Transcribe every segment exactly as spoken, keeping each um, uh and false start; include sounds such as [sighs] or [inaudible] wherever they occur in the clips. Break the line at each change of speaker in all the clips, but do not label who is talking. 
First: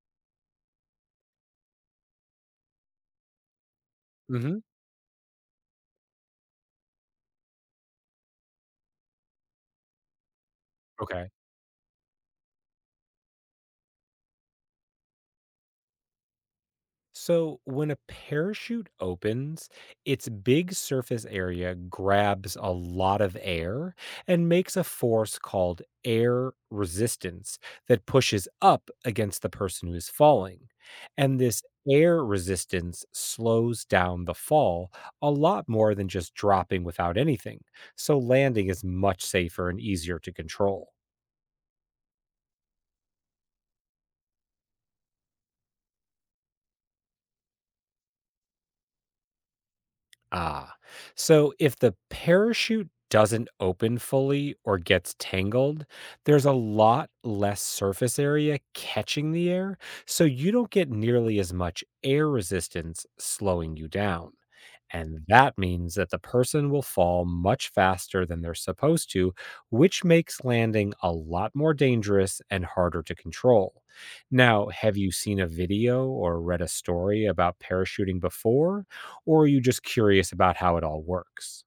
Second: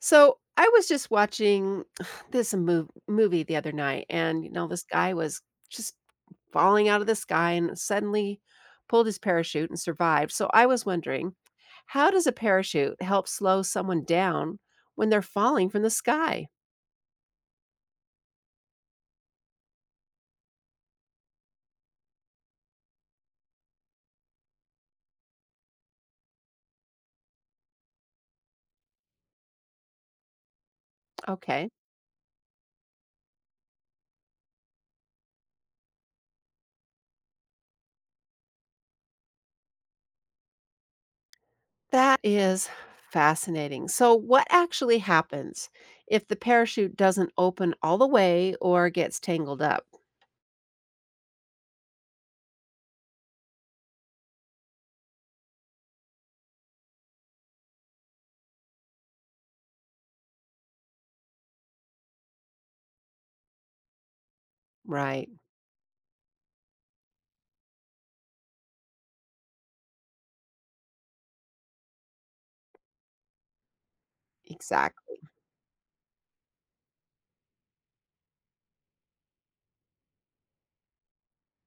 So I was just watching [sighs] this mov- movie the other night, and you
Mhm.
know, this guy was just falling out of the sky and suddenly pulled his parachute and survived. So I was
Okay.
wondering, how does a parachute help slow someone down when they're falling from the sky?
So when a parachute opens, its big surface area grabs a lot of air and makes a force called air resistance that pushes up against the person who is falling. And this
Okay,
air resistance slows down the fall a lot more than just dropping without anything. So landing is much safer and easier to control.
that is fascinating. So, what actually happens if the parachute doesn't open all the way or gets tangled up?
Ah, so if the parachute doesn't open fully or gets tangled, there's a lot less surface area catching the air, so you don't get nearly as much air resistance slowing you down. And
Right,
that means that the person will fall much faster than they're supposed to, which makes landing a lot more dangerous and harder to control. Now, have you
exactly.
seen a video or read a story about parachuting before, or are you just curious about how it all works?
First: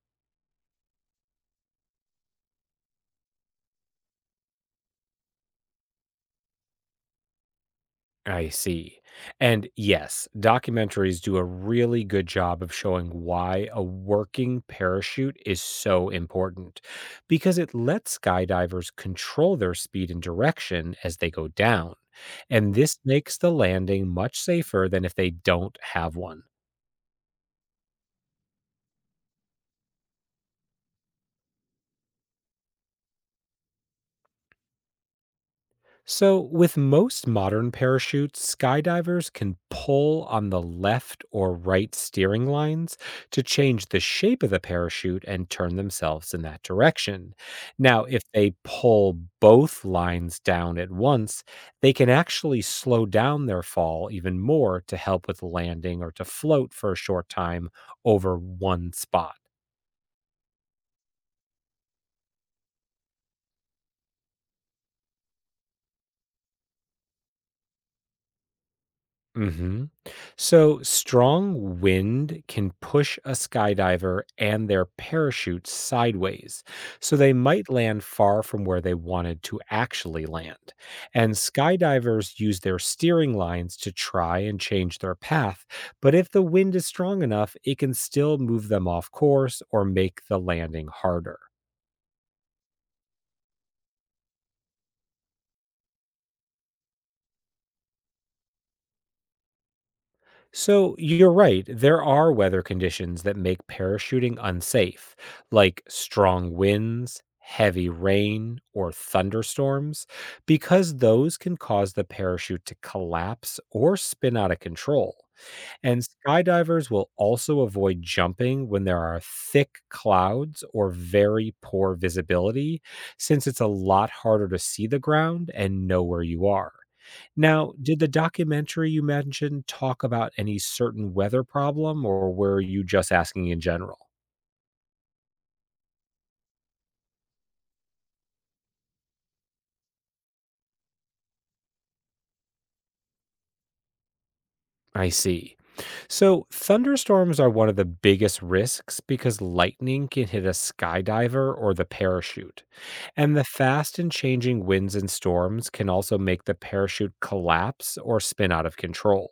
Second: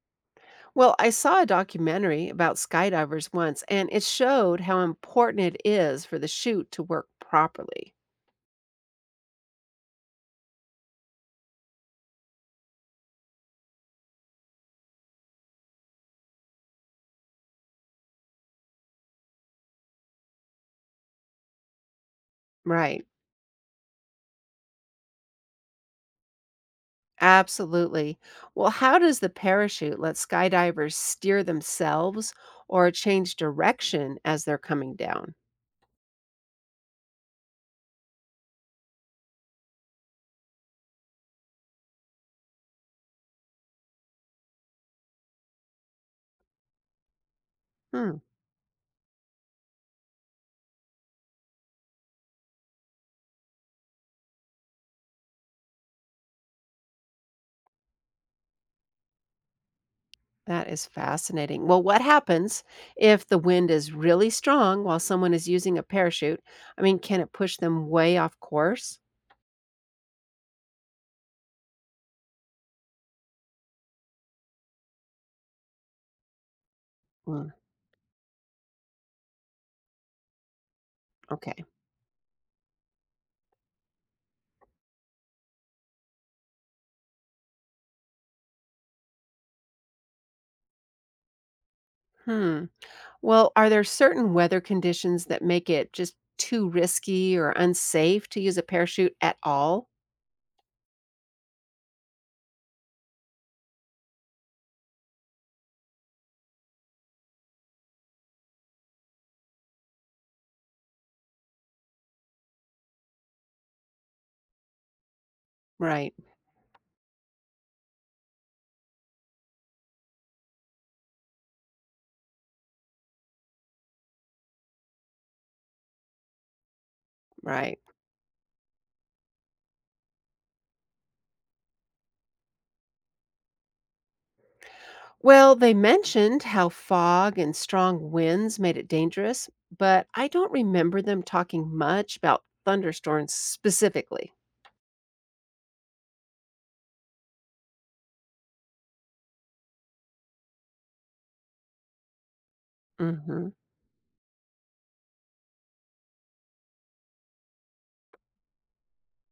Well, I saw a documentary about skydivers once, and it showed how important it is for the chute to work properly.
I see. And yes, documentaries do a really good job of showing why a working parachute is so important because it lets skydivers control their speed and direction as they go down. And this
Right.
makes the landing much safer than if they don't have one.
Absolutely. Well, how does the parachute let skydivers steer themselves or change direction as they're coming down?
So, with most modern parachutes, skydivers can pull on the left or right steering lines to change the shape of the parachute and turn themselves in that direction. Now,
Hmm,
if they pull both lines down at once, they can actually slow down their fall even more to help with landing or to float for a short time over one spot.
that is fascinating. Well, what happens if the wind is really strong while someone is using a parachute? I mean, can it push them way off course?
Mhm. So, strong wind can push a skydiver and their parachute sideways, so they
Mm,
might land far from where they wanted to actually land. And
okay.
skydivers use their steering lines to try and change their path, but if the wind is strong enough, it can still move them off course or make the landing harder.
Hmm. Well, are there certain weather conditions that make it just too risky or unsafe to use a parachute at all?
So you're right. There are weather conditions that make parachuting unsafe, like strong winds, heavy rain, or thunderstorms, because those can cause the parachute to collapse or spin out of control. And
Right,
skydivers will also avoid jumping when there are thick clouds or very poor visibility, since it's a lot harder to see the ground and know where you are. Now,
right.
did the documentary you mentioned talk about any certain weather problem, or were you just asking in general?
Well, they mentioned how fog and strong winds made it dangerous, but I don't remember them talking much about thunderstorms specifically.
I see. So, thunderstorms are one of the biggest risks because lightning can hit a skydiver or the parachute. And the
Hmm.
fast and changing winds and storms can also make the parachute collapse or spin out of control.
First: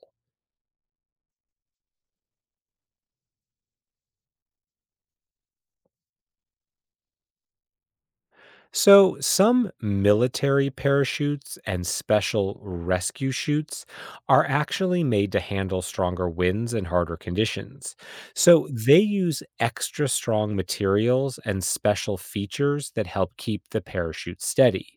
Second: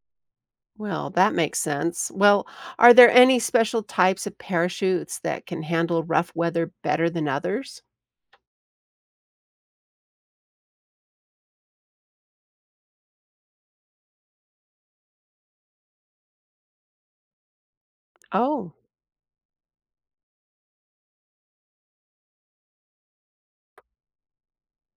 Well, that makes sense. Well, are there any special types of parachutes that can handle rough weather better than others?
So, some military parachutes and special rescue chutes are actually made to handle stronger winds and harder conditions. So,
Oh,
they use extra strong materials and special features that help keep the parachute steady.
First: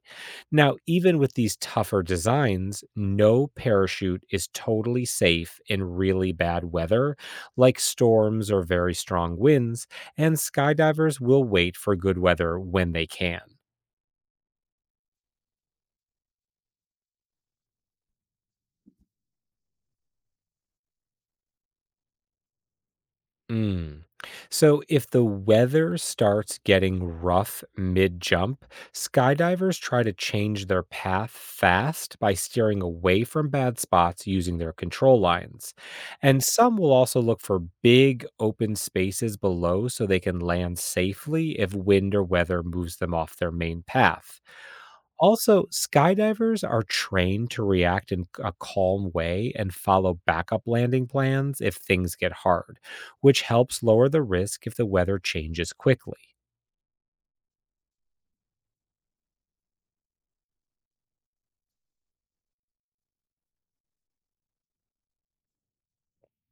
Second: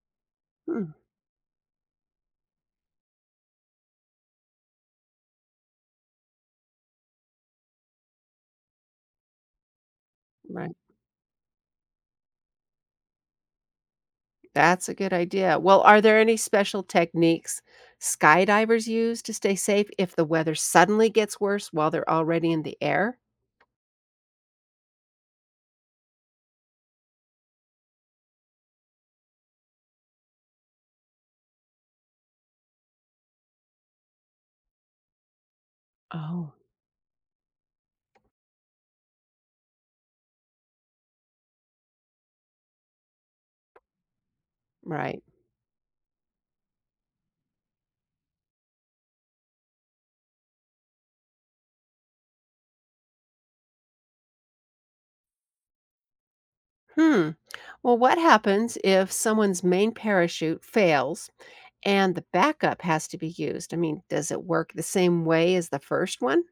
Now,
hmm,
even with these tougher designs, no parachute is totally safe in really bad weather, like storms or very strong winds, and
right.
skydivers will wait for good weather when they can.
That's a good idea. Well, are there any special techniques skydivers use to stay safe if the weather suddenly gets worse while they're already in the air?
Mm. So, if the weather starts getting rough mid jump, skydivers try to change their path fast by steering away from bad spots using their control lines. And
Oh.
some will also look for big open spaces below so they can land safely if wind or weather moves them off their main path.
Right.
Also, skydivers are trained to react in a calm way and follow backup landing plans if things get hard, which helps lower the risk if the weather changes quickly.
Hmm. Well, what happens if someone's main parachute fails and the backup has to be used? I mean, does it work the same way as the first one?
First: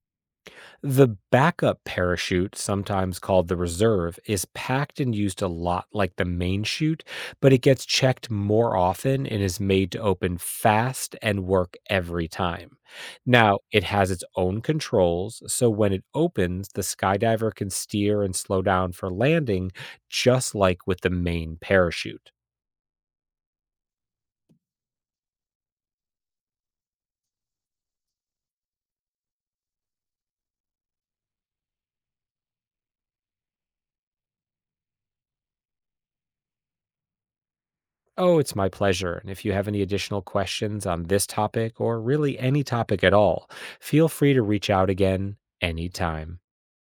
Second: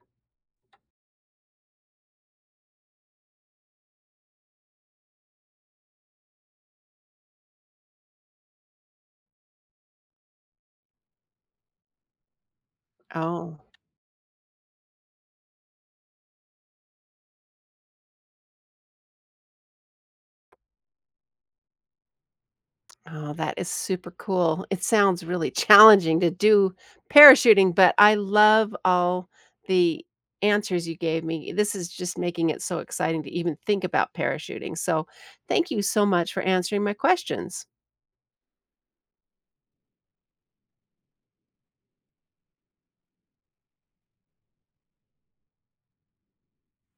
The backup parachute, sometimes called the reserve, is packed and used a lot like the main chute, but it gets checked more often and is made to open fast and work every time.
Oh.
Now, it has its own controls, so when it opens, the skydiver can steer and slow down for landing, just like with the main parachute.
Oh, that is super cool. It sounds really challenging to do parachuting, but I love all the answers you gave me. This is just making it so exciting to even think about parachuting. So, thank you so much for answering my questions.
Oh, it's my pleasure. And if you have any additional questions on this topic or really any topic at all, feel free to reach out again anytime.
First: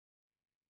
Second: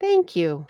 Thank you.